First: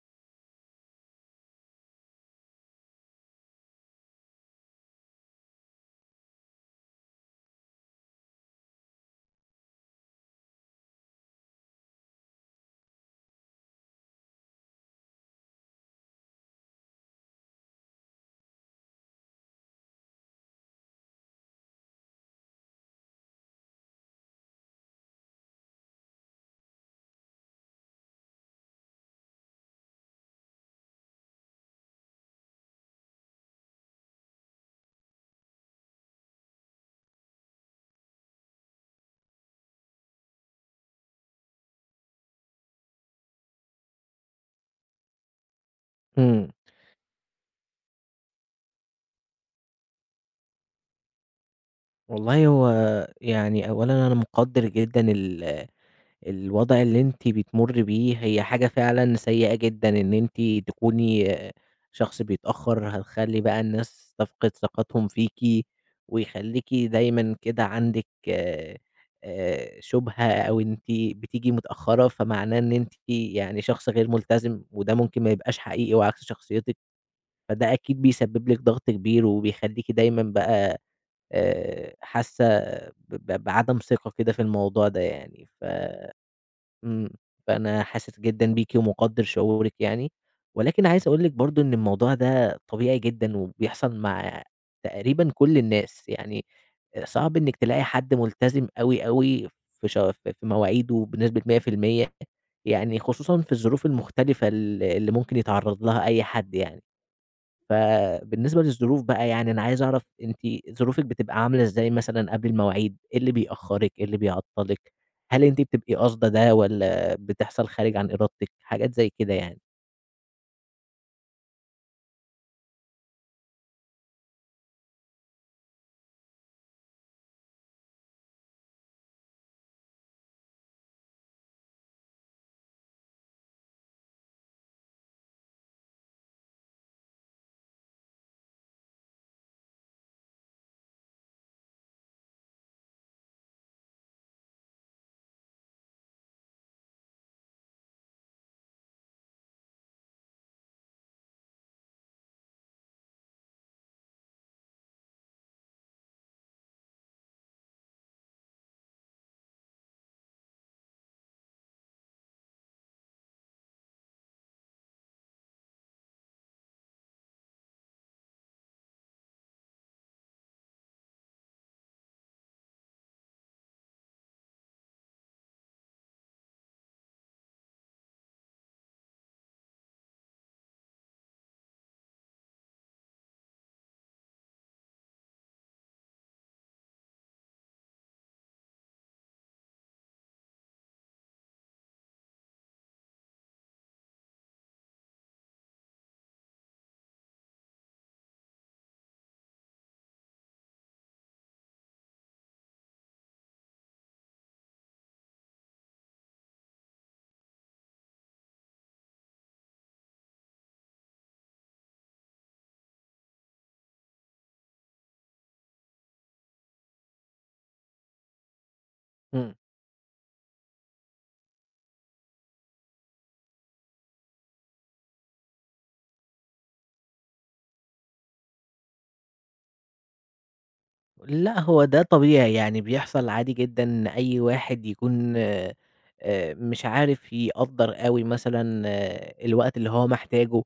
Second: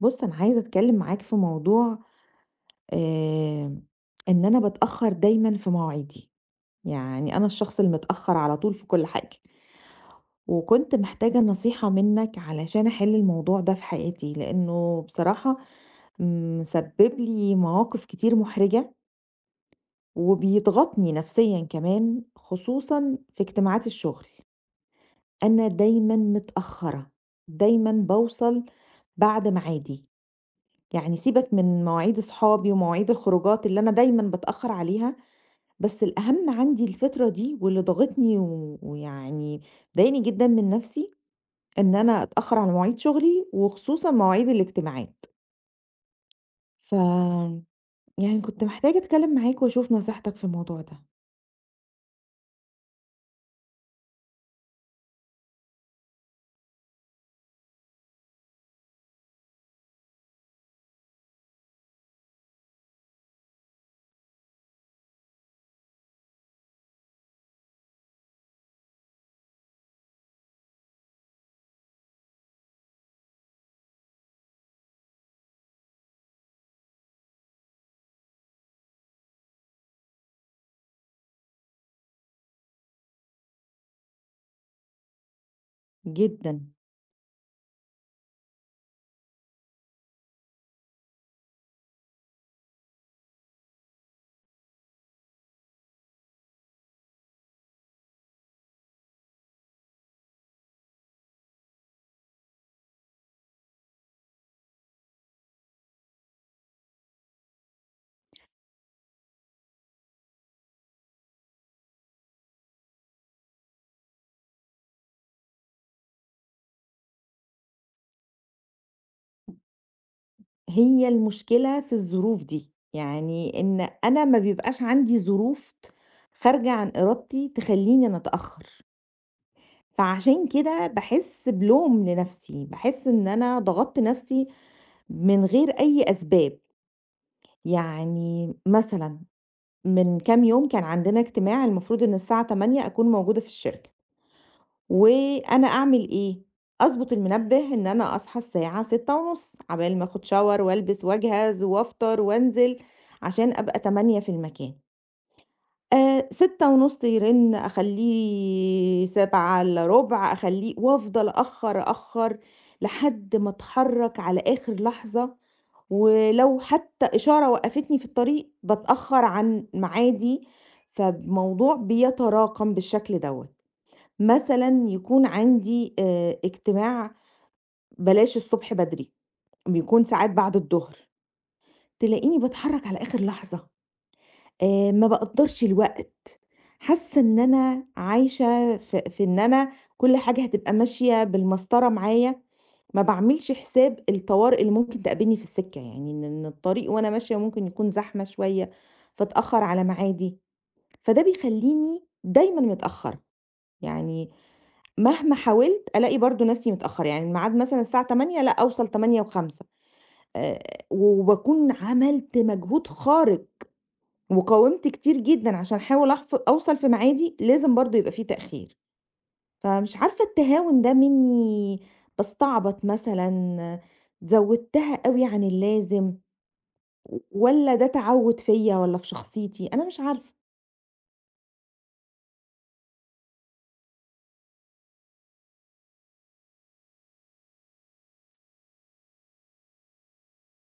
بُص، أنا عايزة أتكلّم معاك في موضوع آآ إن أنا باتأخّر دايمًا في مواعيدي، يعني أنا الشخص المتأخّر على طول في كل حاجة، وكنت محتاجة نصيحة منّك علشان أحِل الموضوع ده في حياتي، لإنه بصراحة مسبِّب لي مواقف كتير مُحرِجة، وبيضغطني نفسيًا كمان، خصوصًا في اجتماعات الشُغل. أنا دايمًا متأخّرة، دايمًا باوصل بعد ميعادي. يعني سيبك من مواعيد أصحابي ومواعيد الخروجات اللي أنا دايمًا باتأخّر عليها، بس الأهم عندي الفترة دي واللي ضاغطني و ويعني مضايقني جدًا من نَفْسي، إن أنا أتأخّر على مواعيد شغلي وخصوصًا مواعيد الاجتماعات. إمم، ف يعني كنت محتاجة أتكلّم معاك وأشوف نصيحتك في الموضوع ده. والله هو يعني أولًا أنا مقدّر جدًا ال الوضع اللي أنتِ بتمُرّي بيه، هي حاجة فعلًا سيئة جدًا إن أنتِ تكوني شخص بيتأخّر، هتخلّي بقى الناس تفقد ثقتهم فيكِ، ويخلّيكِ دايمًا كده عندِك شُبهة أو أنتِ بتيجي متأخّرة، فمعناه إن أنتِ يعني شخص غير ملتزم، وده ممكن ما يبقاش حقيقي وعكس شخصيتِك، فده أكيد بيسبب لِك ضغط كبير، وبيخلّيكِ دايمًا بقى حاسة بعدم ثقة كده في الموضوع ده يعني، ف جدًا. إمم، فأنا حاسس جدًا بيكِ ومقدّر شعورِك يعني، ولكن عايز أقول لِك برضه إن الموضوع ده طبيعي جدًا وبيحصل مع تقريبًا كل الناس، يعني صعب إنِّك تلاقي حد ملتزم أوي في مواعيده بنسبة 100% يعني خصوصًا في الظروف المختلفة اللي ممكن يتعرّض لها أي حد يعني. فبالنسبة للظروف بقى يعني أنا عايز أعرف أنتِ ظروفِك بتبقى عاملة إزاي مثلًا قبل المواعيد، إيه اللي بيأخّرِك، إيه اللي بيعطّلِك، هل أنتِ بتبقي قاصدة ده والّا بتحصل خارج عن إرادتِك؟ حاجات زي كده يعني. هي المشكلة في الظروف دي، يعني إن أنا ما بيبقاش عندي ظروف خارجة عن إرادتي تخلّيني أنا أتأخّر. فعشان كده باحس بلوم لنفسي، باحس إن أنا ضغطت نفسي من غير أي أسباب. يعني مثلًا من كام يوم كان عندنا اجتماع المفروض إن الساعة 08:00 أكون موجودة في الشركة، وأنا أعمل إيه؟ أضبط المنبه إن أنا أصحى الساعة 06:30 عبال ما آخد shower وألبس وأجهز وأفطر وأنزل عشان أبقى 08:00 في المكان. 18:30 يرن، أخلّيه 19:15، أخلّيه وأفضل أأخّر، أأخّر لحد ما أتحرّك على آخر لحظة، ولو حتى إشارة وقّفتني في الطريق باتأخّر عن ميعادي، فالموضوع بيتراكم بالشكل دوّة. مثلًا يكون عندي اجتماع بلاش الصبح بدري، بيكون ساعات بعد الضهر، تلاقيني باتحرّك على آخر لحظة. ما باقدّرش الوقت، حاسة إن أنا عايشة في إن أنا كل حاجة هتبقى ماشية بالمسطرة معايا، ما باعملش حساب الطوارئ اللي ممكن تقابلني في السكة، يعني إن الطريق وأنا ماشية ممكن يكون زحمة شوية، فاتأخر على ميعادي، فده بيخلّيني دايمًا متأخرة. يعني مهما حاولت ألاقي برضه نفسي متأخرة، يعني الميعاد مثلًا الساعة 08:00، لأ، أوصل 08:05 آآ، وباكون عملت مجهود خارق وقاومت كتير جدًا عشان أحاول أوصل في ميعادي، لازم برضه يبقى في تأخير. إمم. فمش عارفة التهاون ده منّي، باستعبط مثلًا، زوّدتها أوي عن اللازم، والّا ده تعوّد فيّا والّا في شخصيتي، أنا مش عارفة. لأ، هو ده طبيعي، يعني بيحصل عادي جدًا إن أي واحد يكون مش عارف يقدّر أوي مثلًا الوقت اللي هو محتاجه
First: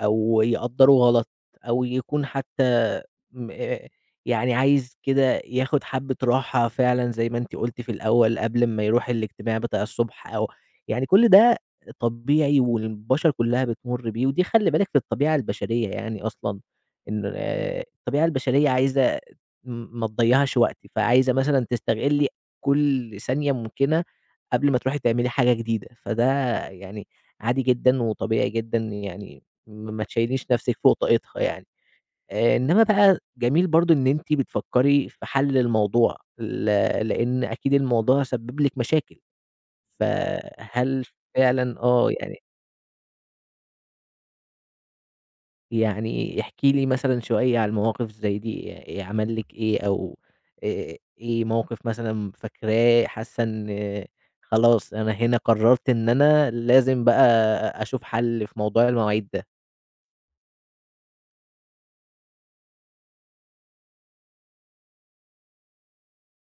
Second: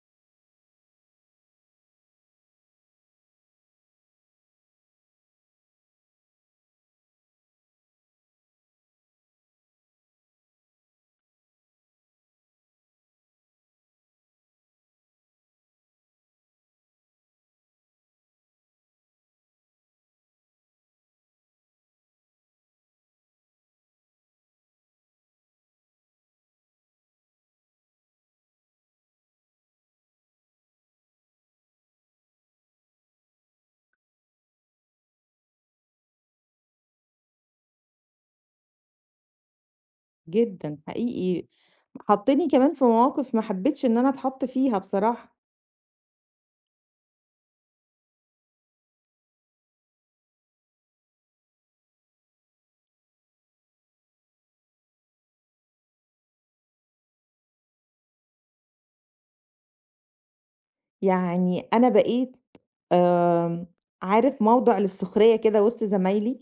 أو يقدّروه غلط، أو يكون حتى م يعني عايز كده ياخد حبّة راحة فعلًا زي ما أنتِ قُلتِ في الأول قبل ما يروح الاجتماع بتاع الصبح أو يعني كل ده طبيعي والبشر كلّها بتمُر بيه، ودي خلّي بالِك في الطبيعة البشرية يعني أصلًا، إن الطبيعة البشرية عايزة ما تضيّعش وقت، فعايزة مثلًا تستغلّي كل ثانية ممكنة قبل ما تروحي تعملي حاجة جديدة، فده يعني عادي جدًا وطبيعي جدًا يعني ما تشيليش نفسِك فوق طاقتها يعني، إنما بقى جميل برضه إن أنتِ بتفكّري في حل الموضوع، لإن أكيد الموضوع سبّب لِك مشاكل، جدًا، فهل حقيقي. فعلًا آه، يعني حطّني كمان في مواقف ما حبيتش إن أنا أتحط فيها بصراحة. يعني احكي لي مثلًا شوية على المواقف زي دي، عمل لِك إيه أو إيه موقف مثلًا فاكراه حاسة إن خلاص أنا هنا قررت إن أنا لازم بقى أشوف حل في موضوع المواعيد ده؟ يعني أنا بقيت آمم، عارف، موضع للسخرية كده وسط زمايلي،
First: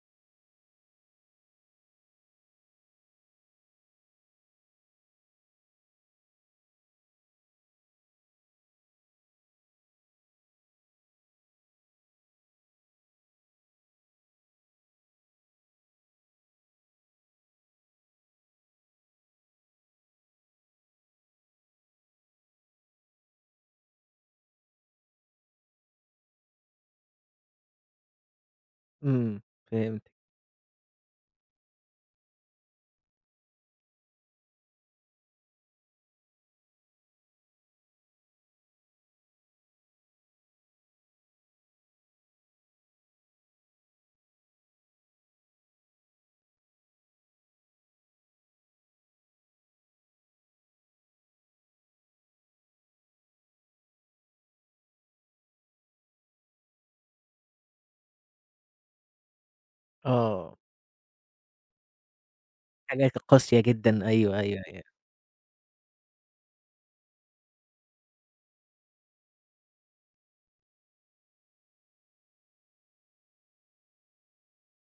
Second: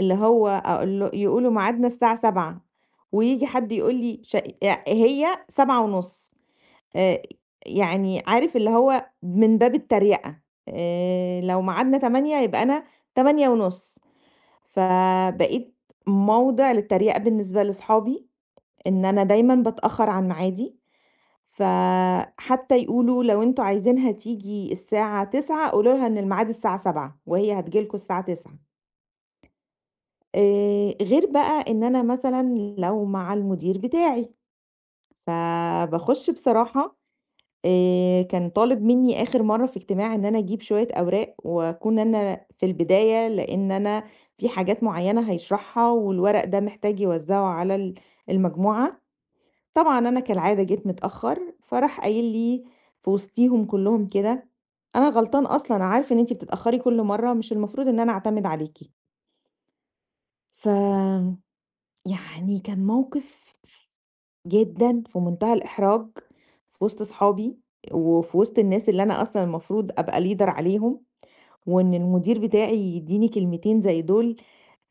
اللي هو أقول له يقولوا ميعادنا الساعة 19:00 وييجي حد يقول لي ش أ هي 19:30. آآ يعني عارف اللي هو من باب التريقة، لو ميعادنا 08:00 يبقى أنا 08:30. فبقيت موضع للتريقة بالنسبة لصحابي، إن أنا دايمًا باتأخر عن ميعادي، فحتى يقولوا لو أنتم عايزينها تيجي الساعة 09:00 قولوا لها إن الميعاد الساعة 07:00 وهي هتيجي لكم الساعة 09:00. إمم، فهمتِك، غير بقى إن أنا مثلًا لو مع المدير بتاعي، فباخش بصراحة. كان طالب منّي آخر مرّة في اجتماع إن أنا أجيب شوية أوراق وأكون أنا في البداية، لإن أنا في حاجات معيّنة هيشرحها والورق ده محتاج يوزّعه على المجموعة. طبعًا أنا كالعادة جيت متأخّر، فراح قايل لي في وسطيهم كلّهم كده: "أنا غلطان أصلًا، عارف إن أنتِ بتتأخّري كل مرّة، مش المفروض إن أنا أعتمد عليكِ." آه. ف يعني كان حاجات موقف قاسية جدًا، أيوه، أيوه، أيوه. جدًا، في منتهى الإحراج، في وسط صحابي، وفي وسط الناس اللي أنا أصلًا المفروض أبقى leader عليهم، وإن المدير بتاعي يدّيني كلمتين زي دول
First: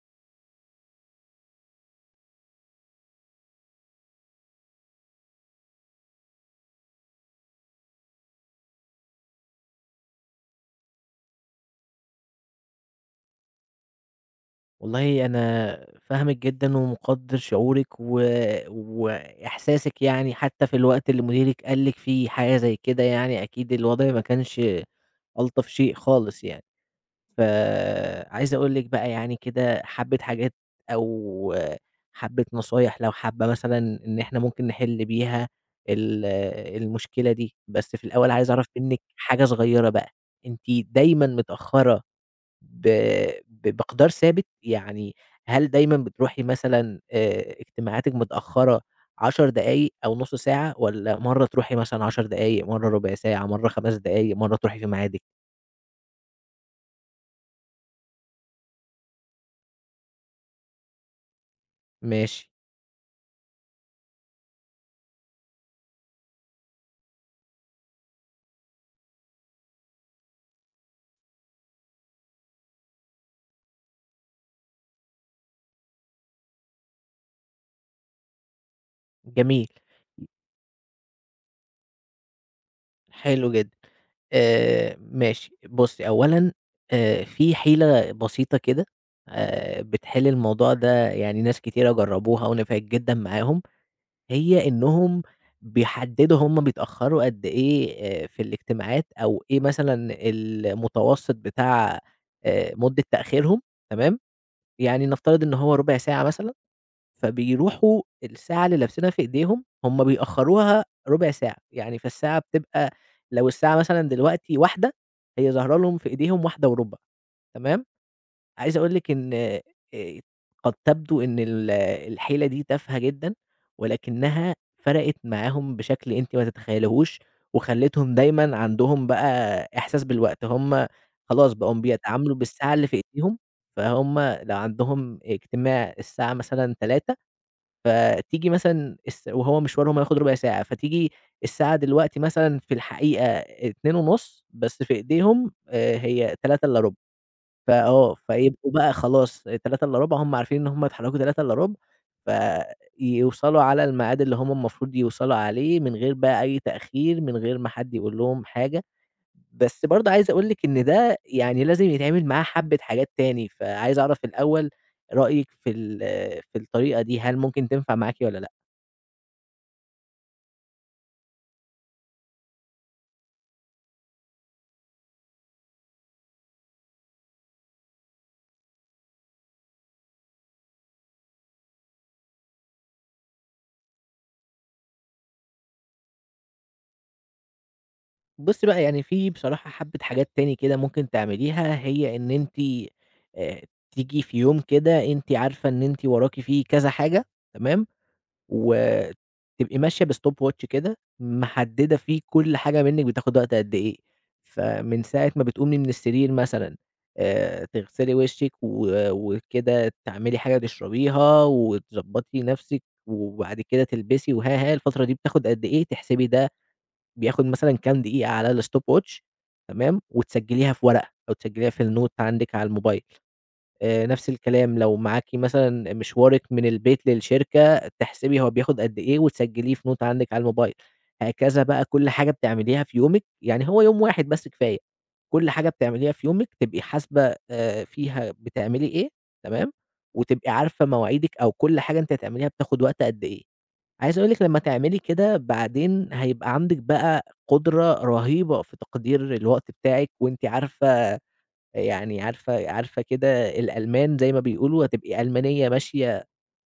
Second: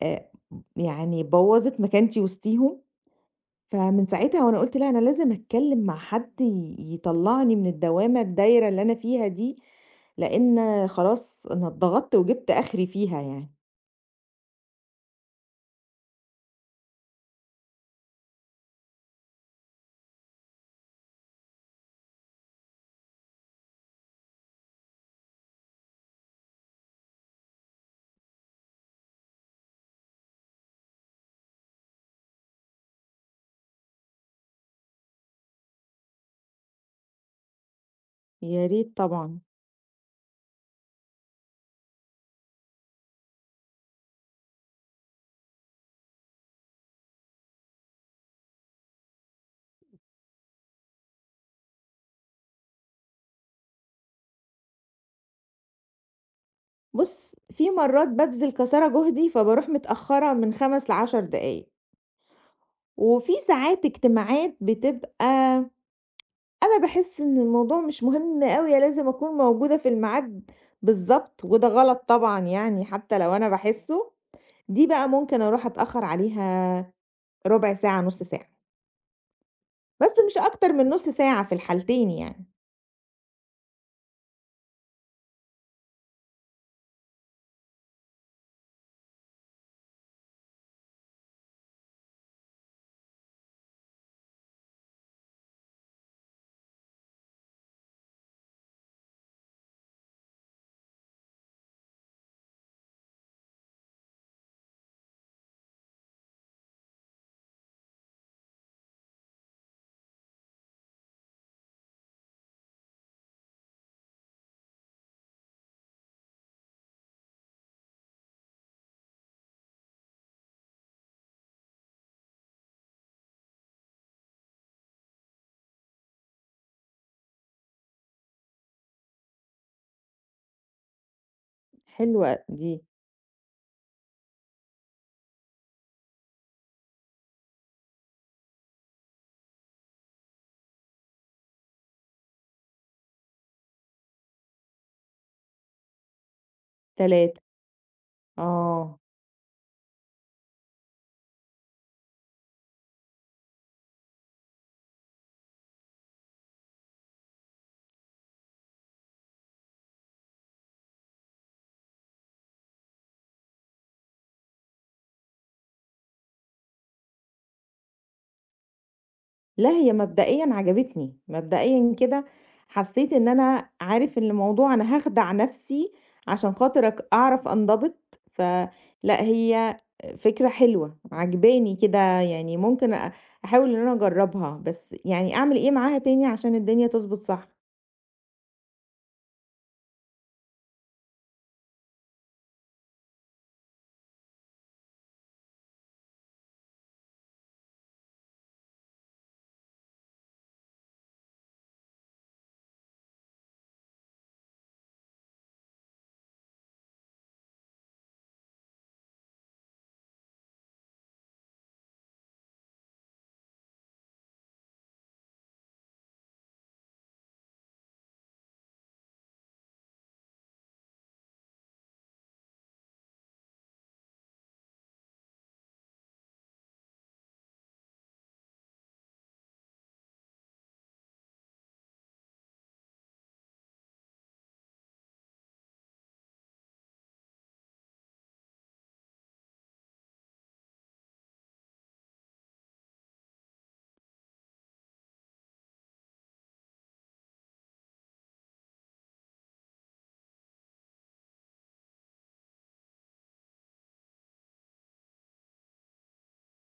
آآ، يعني بوّظت مكانتي وسطيهم. فمن ساعتها وأنا قُلت لأ، أنا لازم أتكلم مع حد يطلّعني من الدوامة الدايرة اللي أنا فيها دي، لإن خلاص أنا اتضغطت وجبت آخري فيها يعني. والله أنا فاهمِك جدًا ومقدّر شعورِك وإحساسِك يعني حتى في الوقت اللي مديرِك قال لِك فيه حاجة زي كده يعني أكيد الوضع ما كانش ألطف شيء خالص يعني. فعايز أقول لِك بقى يعني كده حبّة حاجات أو حبّة نصايح لو حابة مثلًا إن إحنا ممكن نحل بيها ال المشكلة دي، بس في الأول عايز يا أعرف ريت منِّك طبعًا. حاجة صغيّرة بقى، أنتِ دايمًا متأخّرة ب بمقدار ثابت؟ يعني هل دايمًا بتروحي مثلًا اجتماعاتِك متأخّرة 10 دقايق أو نُص ساعة والّا مرّة تروحي مثلًا 10 دقايق، مرّة ربع ساعة، مرّة 5 دقايق، مرّة تروحي في ميعادِك؟ بُص، في مرات بابذل قصارى جهدي، فباروح متأخرة من 5 ل10 دقايق. ماشي، وفي ساعات اجتماعات بتبقى أنا باحس إن الموضوع مش مهم أوي، لازم أكون موجودة في الميعاد بالضبط، وده غلط طبعًا يعني حتى لو أنا باحسه، دي بقى ممكن أروح أتأخر عليها ربع ساعة، نُص ساعة، جميل، بس مش أكتر من نُص ساعة في الحالتين يعني. حلو جدًا. ماشي، بُصّي، أولًا في حيلة بسيطة كده بتحِل الموضوع ده، يعني ناس كتيرة جرّبوها ونفعت جدًا معاهم. هي إنهم بيحددوا هم بيتأخروا قد إيه في الاجتماعات، أو إيه مثلًا المتوسط بتاع مدة تأخيرهم، تمام؟ يعني نفترض إن هو ربع ساعة مثلًا، فبيروحوا الساعة اللي لابسينها في إيديهم هم بيأخروها ربع ساعة، يعني فالساعة بتبقى لو الساعة مثلًا دلوقتي 13:00 هي ظاهرة لهم في إيديهم 13:15 تمام؟ عايز أقول لِك إن قد تبدو إن ال الحيلة دي تافهة جدًا، ولكنها فرقت معاهم بشكل أنتِ ما تتخيليهوش، وخلّتهم دايمًا عندهم بقى إحساس بالوقت، هم خلاص بقوا بيتعاملوا حلوة بالساعة دي. اللي في إيديهم، فهُم لو عندهم اجتماع الساعة مثلًا 15:00 فتيجي مثلًا وهو مشوارهم هياخد ربع ساعة، فتيجي الساعة دلوقتي مثلًا في الحقيقة 14:30 بس في إيديهم هي 15:45 3. فآه، فيبقوا بقى آه. خلاص 15:00 إلا ربع هُم عارفين إن هُم اتحركوا 15:00 إلا ربع فيوصلوا على الميعاد اللي هُم المفروض يوصلوا عليه من غير بقى أي تأخير، من غير ما حد يقول لهم حاجة، بس برضه عايز أقول لِك إن ده يعني لازم يتعمل معاه حبّة حاجات تاني، فعايز أعرف الأول رأيِك في في الطريقة دي، هل ممكن تنفع معاكِ والّا لأ؟ لا، هي مبدئيًا عجبتني، مبدئيًا كده حسيت إن أنا عارف إن الموضوع أنا هاخدع نفسي عشان خاطر أعرف أنضبط، فلأ، هي فكرة حلوة، عاجباني كده، يعني ممكن أحاول إن أنا أجرّبها، بس يعني أعمل إيه معاها تاني عشان الدنيا تضبط صح؟ بُصّي بقى، يعني في بصراحة حبّة حاجات تاني كده ممكن تعمليها، هي إن أنتِ آآ تيجي في يوم كده أنتِ عارفة إن أنتِ وراكِ فيه كذا حاجة تمام، وتبقي ماشية بstop watch كده محددة فيه كل حاجة منِّك بتاخد وقت قد إيه، فمن ساعة ما بتقومي من السرير مثلًا تغسلي وشِّك وكده تعملي حاجة تشربيها وتضبّطي نَفْسِك، وبعد كده تلبسي وها، ها، الفترة دي بتاخد قد إيه، تحسبي ده بياخد مثلًا كام دقيقة على الstop watch تمام، وتسجّليها في ورقة أو تسجّليها في الnote عندِك على الموبايل. نفس الكلام لو معاكِ مثلًا مشوارِك من البيت للشركة، تحسبي هو بياخد قد إيه وتسجّليه في note عندِك على الموبايل. هكذا بقى كل حاجة بتعمليها في يومِك، يعني هو يوم واحد بس كفاية، كل حاجة بتعمليها في يومِك تبقي حاسبة فيها بتعملي إيه تمام، وتبقي عارفة مواعيدِك أو كل حاجة أنتِ هتعمليها بتاخد وقت قد إيه. عايز أقول لِك لمّا تعملي كده بعدين هيبقى عندِك بقى قدرة رهيبة في تقدير الوقت بتاعِك، وأنتِ عارفة يعني عارفة كده الألمان زي ما بيقولوا، هتبقي ألمانية ماشية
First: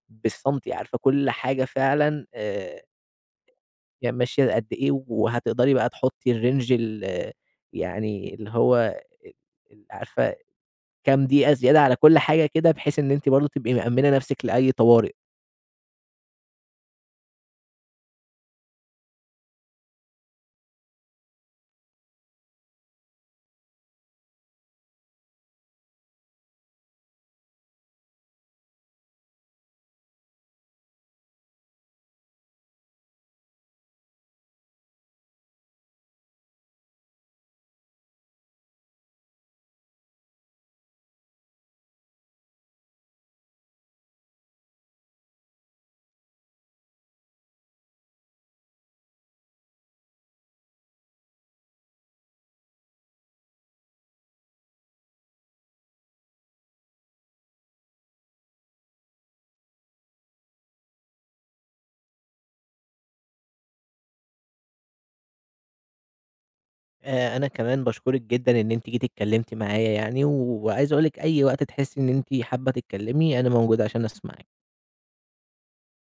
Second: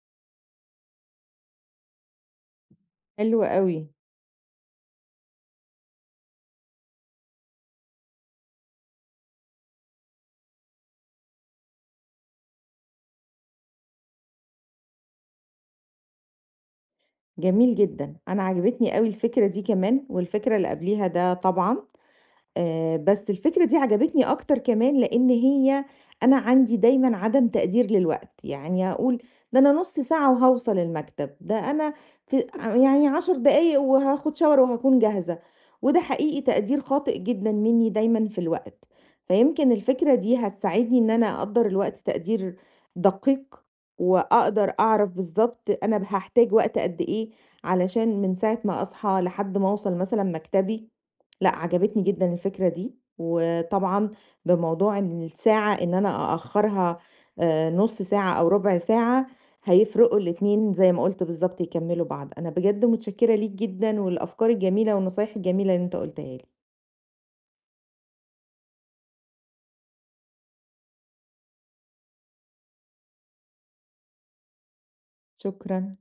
بالسنتي، عارفة كل حاجة فعلًا حلو أوي. هي ماشية قد إيه، وهتقدري بقى تحطي الrange ال يعني اللي هو ال ال عارفة كام دقيقة زيادة على كل حاجة كده، بحيث إن أنتِ برضه تبقي مأمنة نفسِك لأي طوارئ. جميل جدًا، أنا عجبتني أوي الفكرة دي كمان والفكرة اللي قبليها ده طبعًا. بس الفكرة دي عجبتني أكتر كمان لإن هي أنا عندي دايمًا عدم تقدير للوقت، يعني أقول ده أنا نُص ساعة وهاوصل المكتب، ده أنا في يعني 10 دقايق وهاخد shower وهاكون جاهزة، وده حقيقي تقدير خاطئ جدًا منّي دايمًا في الوقت. فيمكن الفكرة دي هتساعدني إن أنا أقدّر الوقت تقدير دقيق، وأقدر أعرف بالضبط أنا هاحتاج وقت قد إيه علشان من ساعة ما أصحى لحد ما أوصل مثلًا مكتبي. لأ، عجبتني جدًا الفكرة دي، وطبعًا بموضوع إن الساعة إن أنا أأخّرها نُص ساعة أو رُبع ساعة، هيفرقوا الاتنين زي ما قُلت بالضبط يكمّلوا بعض. أنا بجد متشكّرة ليك جدًا، والأفكار الجميلة والنصايح الجميلة اللي أنت قُلتها لي. أنا كمان باشكرِك جدًا إن أنتِ جيتِ اتكلمتِ معايا يعني، وعايز أقول لِك أي وقت تحسّي إن أنتِ حابة تتكلمي، أنا موجود عشان أسمعِك. شكرًا.